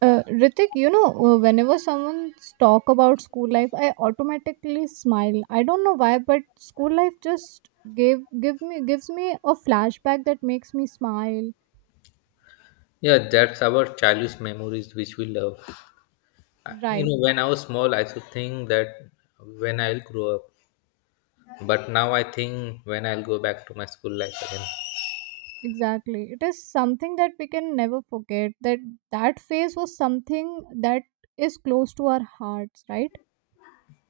Ritik, whenever someone talk about school life, I automatically smile. I don't know why, but school life just gave give me gives me a flashback that makes me smile. Yeah, that's our childish memories which we love. I- You Right, know, when I was small, I used to think that when I'll grow up, but now I think when I'll go back to my school life again. exactly. It is something that we can never forget. That phase was something that is close to our hearts. Right,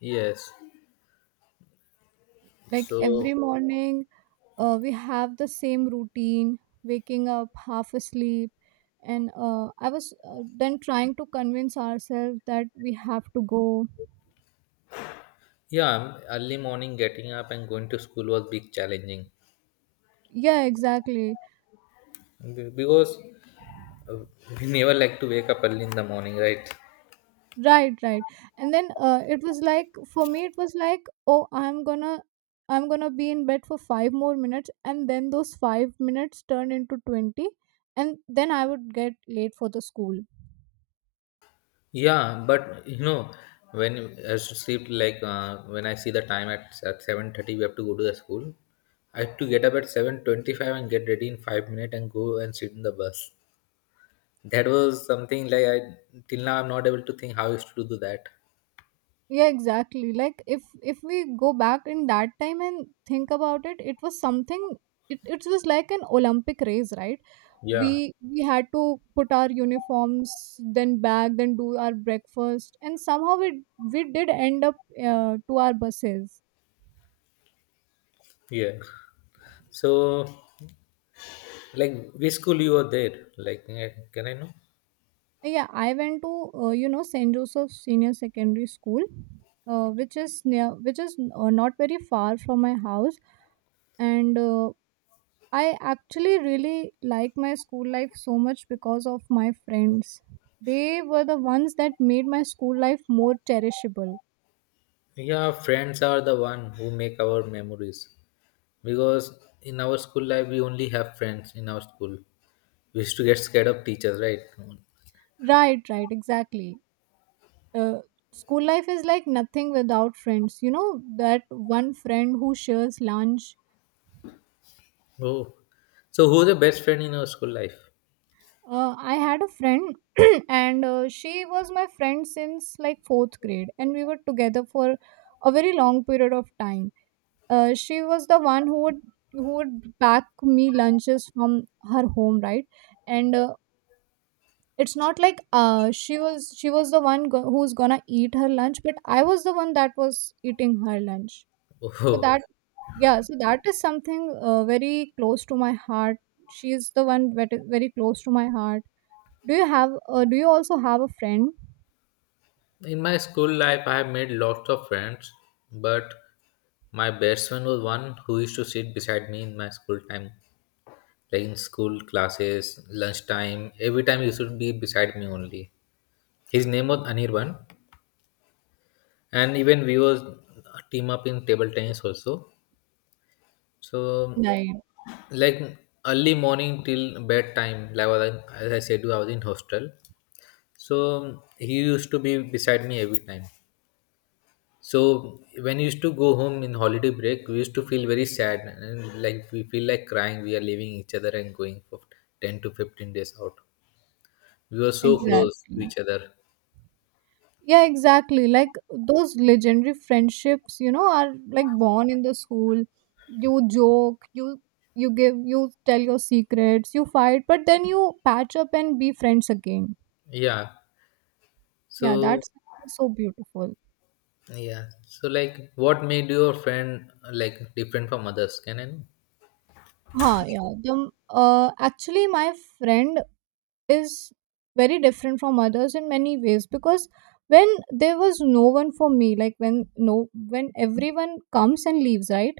Yes. like So, every morning we have the same routine waking up half asleep, and I was then trying to convince ourselves that we have to go. yeah, early morning getting up and going to school was big challenging Yeah, exactly. Because uh, we never like to wake up early in the morning, right? Right, right. And then it was like, for me, it was like, oh, I'm gonna be in bed for 5 more minutes, and then those 5 minutes turned into 20. And then I would get late for the school. Yeah, but you know, when you- as to sleep, like when I see the time at 7:30, we have to go to the school. I had to get up at 7:25 and get ready in 5 minutes and go and sit in the bus. That was something like I till now I'm not able to think how I used to do that. Yeah, exactly. Like if we go back in that time and think about it, it was something. It was like an Olympic race, right? Yeah, We had to put our uniforms, then back then do our breakfast, and somehow we did end up to our buses. yeah. So, like, which school you were there? Like, eh, can I know? Yeah, I went to St. Joseph Senior Secondary School, which is near, which is not very far from my house. And I actually really like my school life so much because of my friends. They were the ones that made my school life more cherishable. Yeah, friends are the one who make our memories. Because in our school life, we only have friends in our school. We used to get scared of teachers, right? Right, right, exactly. Uh, School life is like nothing without friends. That one friend who shares lunch. Oh, so who's the best friend in your school life? I had a friend, and she was my friend since like fourth grade, and we were together for a very long period of time. She was the one who would pack me lunches from her home, right? And it's not like she was the one who's gonna eat her lunch, but I was the one that was eating her lunch. So that Oh, Yeah, so that is something very close to my heart. She's the one very, very close to my heart. Do you also have a friend? in my school life, I have made lots of friends, but my best friend was one who used to sit beside me in my school time, like in school classes, lunchtime. Every time he used to be beside me only. His name was Anirban. And even we was team up in table tennis also. So Right, like early morning till bedtime, like what I- as I said I was in hostel, so he used to be beside me every time. So when we used to go home in holiday break, we used to feel very sad and like we feel like crying, we are leaving each other and going for 10 to 15 days out. We were so close to exactly. each other. Yeah, exactly. Like those legendary friendships are like born in the school. You joke, you give, you tell your secrets, you fight, but then you patch up and be friends again. Yeah, Yeah, so that's something so beautiful. yeah, so like what made your friend like different from others, can I know? Huh, yeah. Actually, my friend is very different from others in many ways because when there was no one for me, like when no when everyone comes and leaves, right?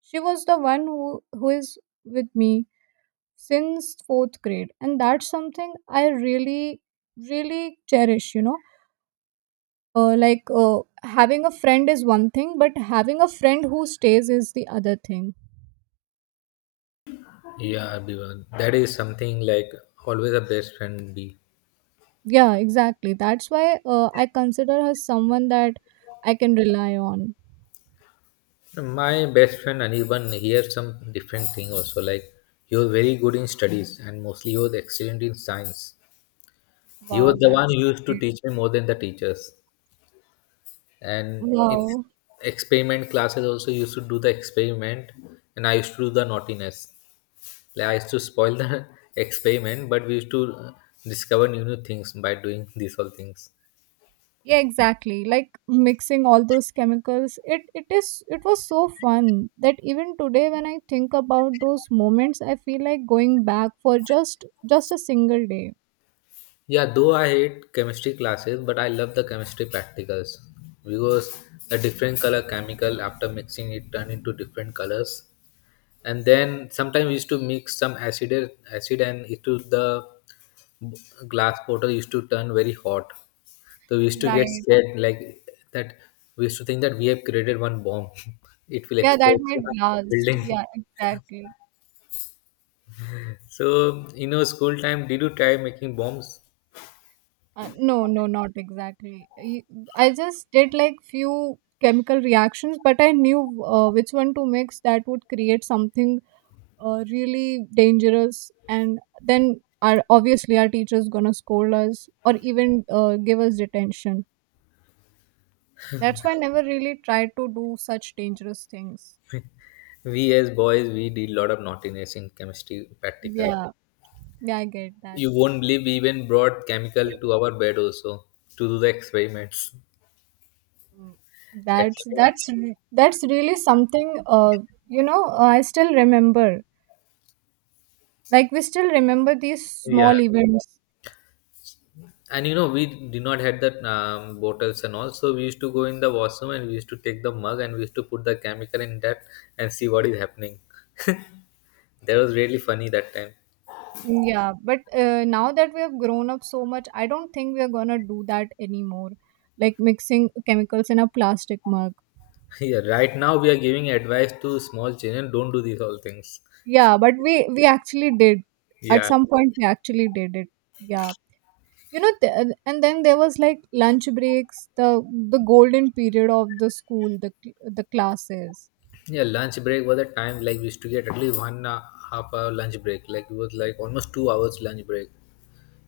She was the one who is with me since fourth grade, and that's something I really cherish. Like having a friend is one thing, but having a friend who stays is the other thing. Yeah, Abhiman, that is something like always a best friend be. Yeah, exactly. That's why I consider her someone that I can rely on. My best friend Anirban, he has some different thing also. Like he was very good in studies and mostly he was excellent in science. He was Wow, the one that's who used to great. teach me more than the teachers. And in Wow. experiment classes also he used to do the experiment and I used to do the naughtiness. Like I used to spoil the experiment, but we used to discover new things by doing these all things. Yeah, exactly. Like mixing all those chemicals, it was so fun that even today, when I think about those moments, I feel like going back for just a single day. Yeah, though I hate chemistry classes, but I love the chemistry practicals because a different color chemical after mixing it turn into different colors. And then sometimes we used to mix some acid and it to the glass bottle used to turn very hot. So we used to get Right. scared like that we used to think that we have created one bomb. It will Yeah, that explode might in our last. Yeah, building. exactly. So you know, school time did you try making bombs? No, no, not exactly. I just did like few chemical reactions, but I knew which one to mix that would create something really dangerous, and then our obviously our teachers gonna scold us or even give us detention. That's why I never really tried to do such dangerous things. We as boys, we did lot of naughtiness in chemistry practical. Yeah, yeah, I get that. You won't believe we even brought chemical to our bed also to do the experiments. Mm. At that's night. that's re- that's really something. I still remember, like, we still remember these Yeah, small events. and you know we did not had that bottles and all, so we used to go in the washroom and we used to take the mug and we used to put the chemical in that and see what is happening. That was really funny that time. Mm, yeah, but now that we have grown up so much, I don't think we are gonna do that anymore, like mixing chemicals in a plastic mug. Yeah, right now we are giving advice to small children, don't do these all things. Yeah, but we actually did. At Yeah. some point, we actually did it. Yeah, and then there was like lunch breaks, the golden period of the school, the classes. Yeah, lunch break was a time like we used to get at least one half hour lunch break. Like it was like almost 2 hours lunch break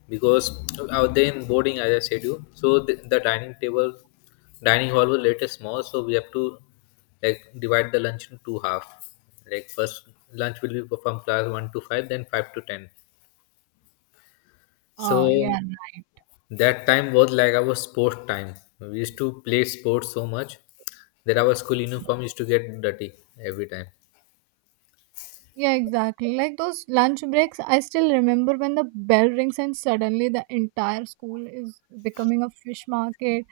because I was then boarding as I said you. So the dining table, dining hall was little small. So we have to like divide the lunch into two half. Like first lunch will be from class one to five, then five to ten. So Ah, yeah, that time was like our sport time. We used to play sports so much that our school uniform used to get dirty every time. yeah, exactly. Like those lunch breaks, I still remember when the bell rings and suddenly the entire school is becoming a fish market.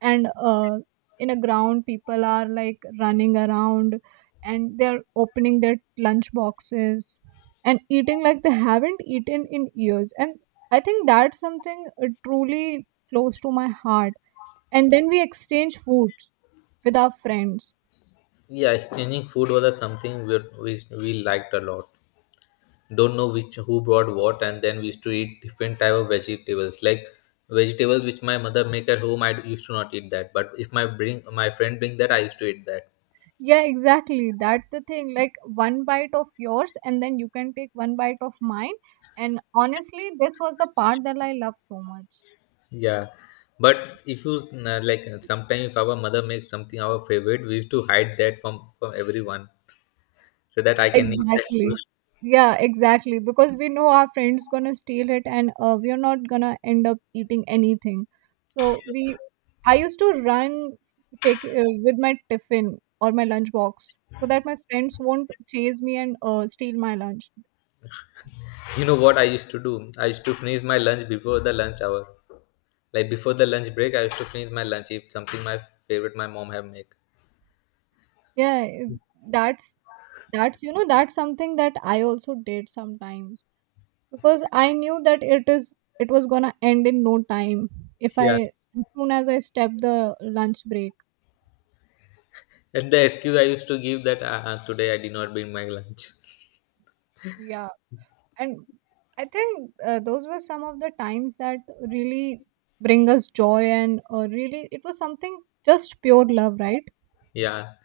And in a ground, people are like running around, and they're opening their lunch boxes and eating like they haven't eaten in years. And I think that's something truly close to my heart. And then we exchange foods with our friends. Yeah, exchanging food was a something we liked a lot. Don't know which who brought what, and then we used to eat different type of vegetables. Like vegetables which my mother make at home, I used to not eat that. But if my bring my friend bring that, I used to eat that. Yeah, exactly. That's the thing, like, one bite of yours and then you can take one bite of mine. And honestly, this was the part that I love so much. Yeah, but if you like sometimes if our mother makes something our favorite, we used to hide that from everyone so that I can eat that food. Exactly. Yeah, exactly. Because we know our friend's gonna steal it, and we are not gonna end up eating anything. So I used to run take with my tiffin or my lunchbox so that my friends won't chase me and steal my lunch. You know what I used to do? I used to finish my lunch before the lunch hour. Like before the lunch break, I used to finish my lunch, eat something my favorite my mom have make. Yeah, it- that's that's you know that's something that I also did sometimes because I knew that it was gonna end in no time if Yeah, I as soon as I stepped the lunch break. and the excuse I used to give that today I did not bring my lunch. Yeah. And I think those were some of the times that really bring us joy. And really, it was something just pure love, right? Yeah.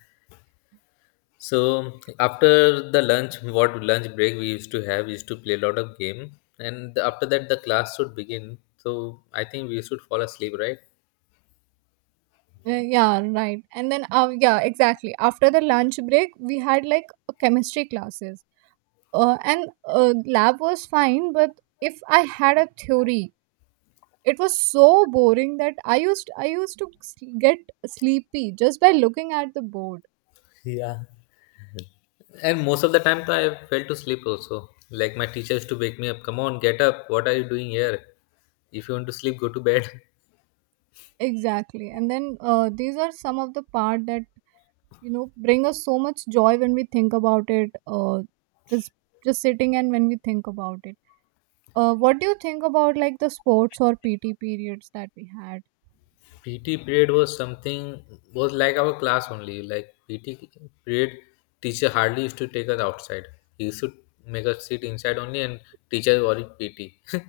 So after the lunch, what lunch break we used to have, we used to play a lot of game, and after that the class should begin. So I think we should fall asleep, right? Yeah, right. And then yeah, exactly, after the lunch break we had like a chemistry classes. And lab was fine, but if I had a theory, it was so boring that I used to get sleepy just by looking at the board. Yeah. And most of the time, I fell to sleep also. Like my teachers to wake me up. Come on, get up. What are you doing here? If you want to sleep, go to bed. Exactly. And then these are some of the part that bring us so much joy when we think about it, just sitting. And when we think about it, what do you think about like the sports or PT periods that we had? PT period was something was like our class only. Like PT period, teacher hardly used to take us outside. He used to make us sit inside only, and teacher worried PT.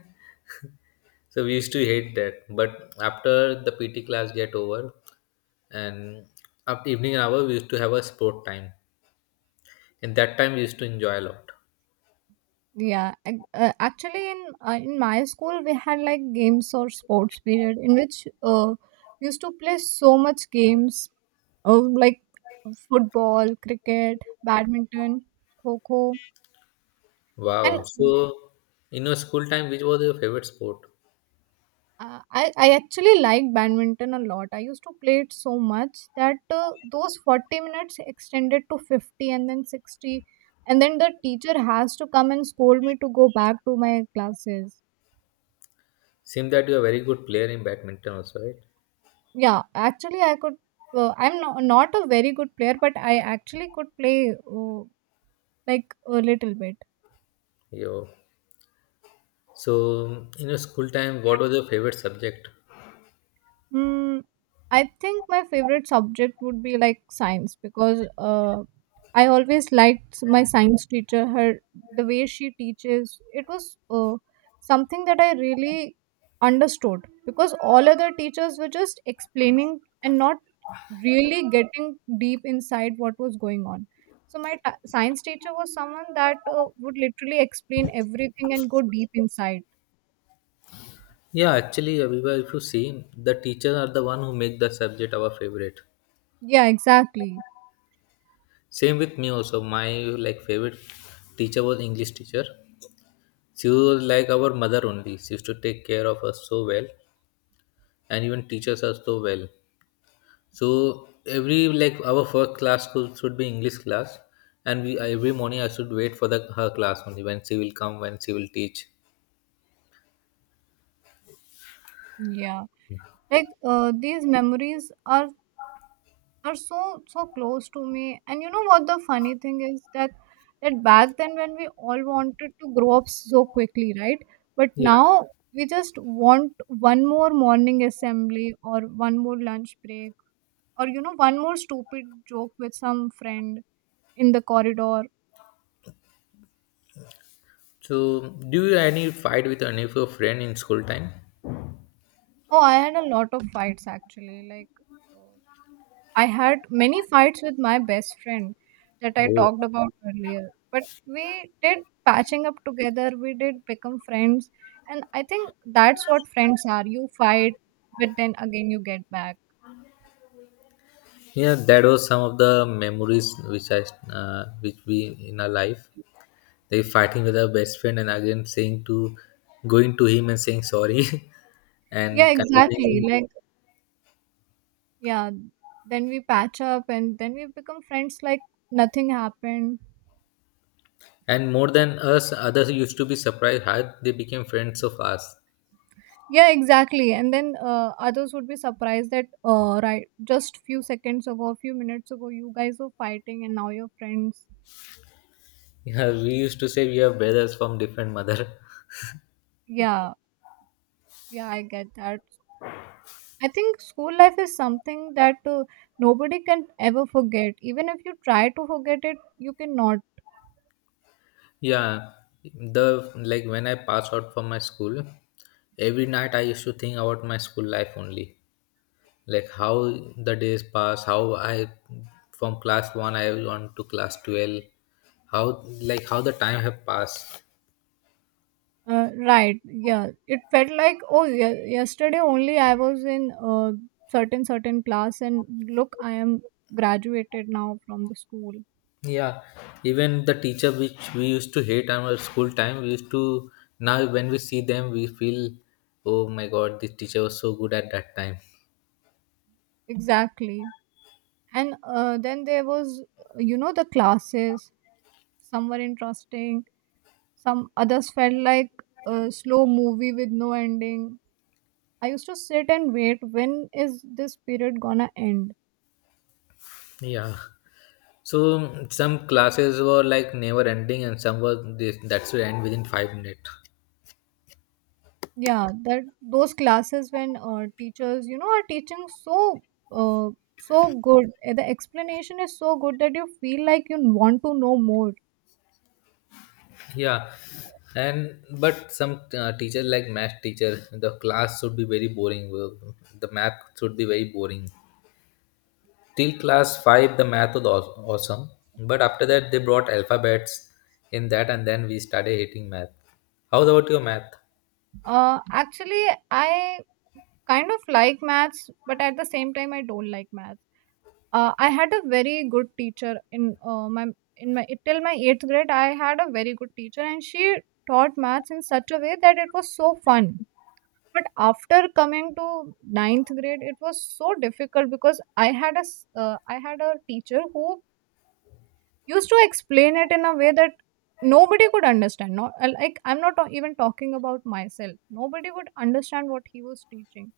So we used to hate that. But after the PT class get over, and after evening hour, we used to have a sport time. And that time we used to enjoy a lot. Yeah, actually in my school we had like games or sports period in which we used to play so much games, like football, cricket, badminton, kho kho, Wow. and So in your school time, which was your favorite sport? I actually like badminton a lot. I used to play it so much that those 40 minutes extended to 50 and then 60. And then the teacher has to come and scold me to go back to my classes. Seems that you are a very good player in badminton also, right? Yeah, actually, I could. I'm not a very good player, but I actually could play like a little bit. Yo. So, in your school time, what was your favorite subject? Hmm. I think my favorite subject would be like science because I always liked my science teacher. Her The way she teaches it was something that I really understood because all other teachers were just explaining and not really getting deep inside what was going on. So my science teacher was someone that would literally explain everything and go deep inside. Yeah, actually, Aviva, if you see, the teachers are the one who make the subject our favorite. Yeah, exactly. Same with me also. My like favorite teacher was English teacher. She was like our mother only. She used to take care of us so well, and even teaches us so well. So every like our first class should be English class, and we every morning I should wait for the her class only when she will come when she will teach. Yeah. Like, these memories are so close to me. And you know what the funny thing is? That back then, when we all wanted to grow up so quickly, right? But Yeah, now we just want one more morning assembly or one more lunch break or one more stupid joke with some friend in the corridor. so, do you any fight with any of your friend in school time? Oh, I had a lot of fights, actually. Like uh, I had many fights with my best friend that I Oh, talked about earlier. But we did patching up together, we did become friends. And I think that's what friends are. You fight, but then again you get back. yeah, that was some of the memories which I which we in our life. They fighting with our best friend and again saying to going to him and saying sorry Yeah, and convincing him. exactly. Like, yeah, then we patch up and then we become friends like nothing happened. And more than us, others used to be surprised how they became friends of us. Yeah, exactly. And then others would be surprised that, right, just few seconds ago, a few minutes ago, you guys were fighting, and now you're friends. Yeah, we used to say we are brothers from different mother. Yeah. Yeah, I get that. I think school life is something that nobody can ever forget. Even if you try to forget it, you cannot. Yeah, the like when I pass out from my school, every night I used to think about my school life only, like how the days pass, how I from class one I went to class 12, how like how the time have passed. Right. Yeah. It felt like, oh, yeah, yesterday only I was in certain class, and look, I am graduated now from the school. Yeah, even the teacher which we used to hate on our school time, we used to now when we see them we feel, oh my god, this teacher was so good at that time. Exactly. And then there was, the classes. Some were interesting, some others felt like a slow movie with no ending. I used to sit and wait, when is this period gonna end? Yeah. So some classes were like never ending, and some were this that should end within 5 minutes. Yeah, that those classes when teachers are teaching so uh, so good. The explanation is so good that you feel like you want to know more. Yeah, and but some teacher like math teacher, the class should be very boring. The math should be very boring. Till class five, the math was awesome, but after that they brought alphabets in that, and then we started hating math. How about your math? Actually, I kind of like maths, but at the same time, I don't like maths. I had a very good teacher in my in my till my eighth grade. I had a very good teacher, and she taught maths in such a way that it was so fun. But after coming to ninth grade, it was so difficult because I had a teacher who used to explain it in a way that nobody could understand. Not like I'm not even talking about myself. Nobody would understand what he was teaching.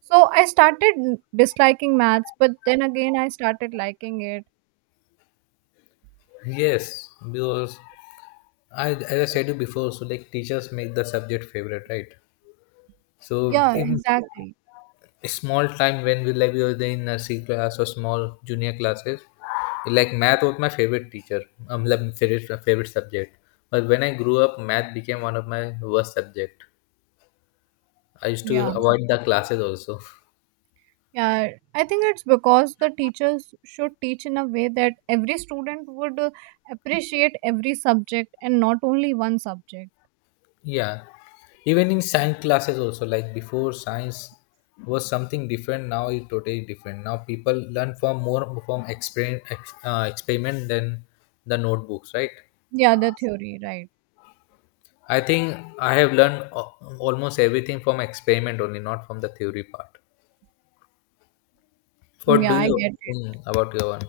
So I started disliking maths, but then again I started liking it. Yes, because I as I said you before, so like teachers make the subject favorite, right? So Yeah, if exactly. small time when we like we were in nursery class or small junior classes, like math was my favorite teacher, like favorite subject, but when I grew up math became one of my worst subject. I used to Yeah. avoid the classes also. Yeah, I think it's because the teachers should teach in a way that every student would appreciate every subject and not only one subject. Yeah, even in science classes also, like before science was something different, now it's totally different, now people learn from more from experiment, experiment than the notebooks, right? Yeah, the theory, right. I think I have learned almost everything from experiment only, not from the theory part. Mm, What yeah, do I you get it. think about your one?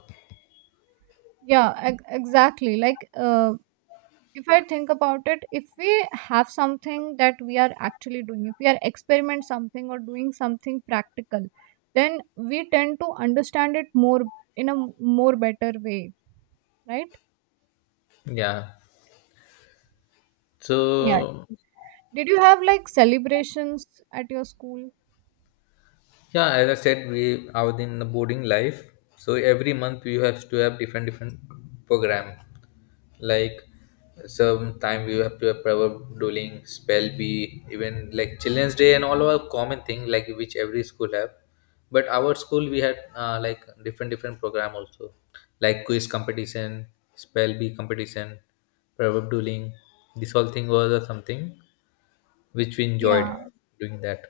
Yeah, exactly. Like, if I think about it, if we have something that we are actually doing, if we are experiment something or doing something practical, then we tend to understand it more in a more better way, right? Yeah. Yeah. So Did you have like celebrations at your school? yeah, as I said, we are in the boarding life. So every month you have to have different program. Like sometime we have to have power dueling, spell bee, even like children's day and all are common thing like which every school have, but our school we had like different program also, like quiz competition, spell bee competition, proverb dueling. This whole thing was something which we Yeah, enjoyed doing that.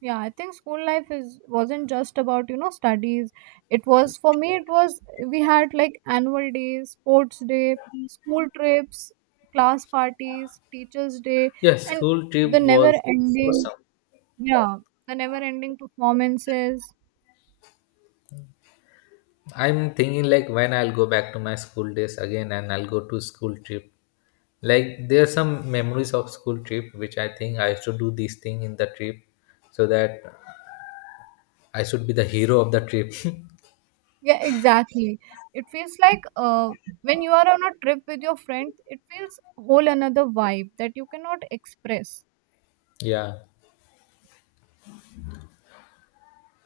yeah. I think school life is wasn't just about studies. It was for me it was We had like annual days, sports day, school trips, class parties, teachers day, Yes, and school the trip never was ending awesome. yeah, the never ending performances. I'm thinking like when I'll go back to my school days again and I'll go to school trip, like there are some memories of school trip which I think I should do this thing in the trip so that I should be the hero of the trip. Yeah, exactly. It feels like when you are on a trip with your friends, it feels whole another vibe that you cannot express. Yeah,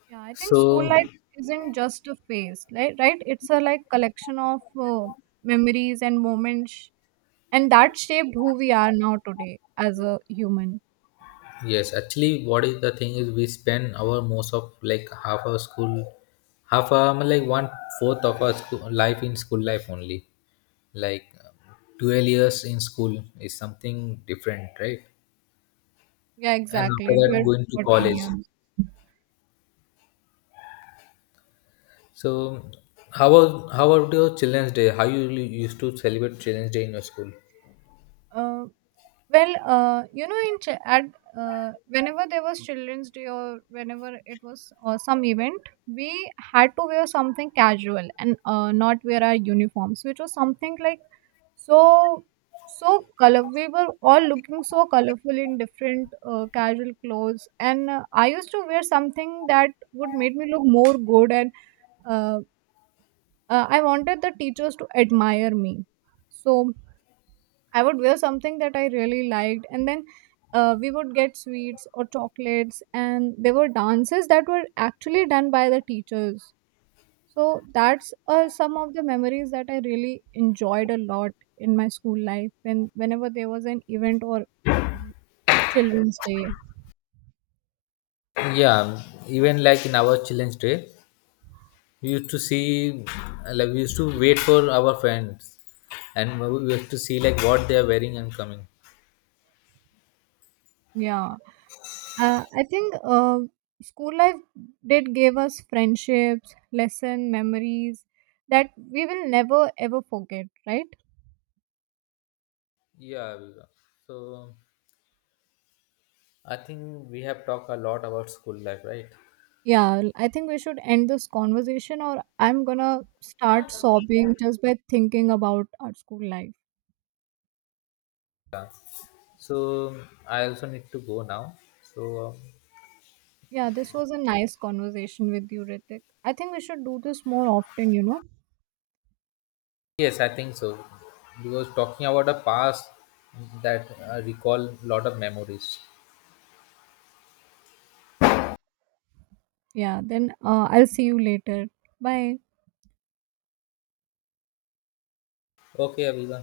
Yeah, I think school so life isn't just a phase, like, right? It's a like collection of memories and moments, and that shaped who we are now today as a human. yes, actually what is the thing is we spend our most of like half our school, half our like one fourth of our school life in school life only, like 12 years in school is something different, right? Yeah, And after exactly. that 12 to going to 14 college. years. So, how was how about your Children's Day? How you really used to celebrate Children's Day in your school? Uh, Well, in ch- at whenever there was Children's Day or whenever it was some event, we had to wear something casual and not wear our uniforms, which was something like so color. We were all looking so colorful in different casual clothes, and I used to wear something that would make me look more good, and uh, I wanted the teachers to admire me. So I would wear something that I really liked, and then we would get sweets or chocolates, and there were dances that were actually done by the teachers. So that's some of the memories that I really enjoyed a lot in my school life, whenever there was an event or Children's Day. Yeah, even like in our Children's Day, we used to see like we used to wait for our friends, and we used to see like what they are wearing and coming. Yeah, I think school life did give us friendships, lesson memories that we will never ever forget, right? Yeah, we so I think we have talked a lot about school life, right? Yeah, I think we should end this conversation, or I'm gonna start sobbing just by thinking about our school life. So I also need to go now. So Yeah, this was a nice conversation with you, Ritik. I think we should do this more often, you know? yes, I think so because talking about the past that I recall a lot of memories. Yeah, then I'll see you later. Bye. Okay अभिवा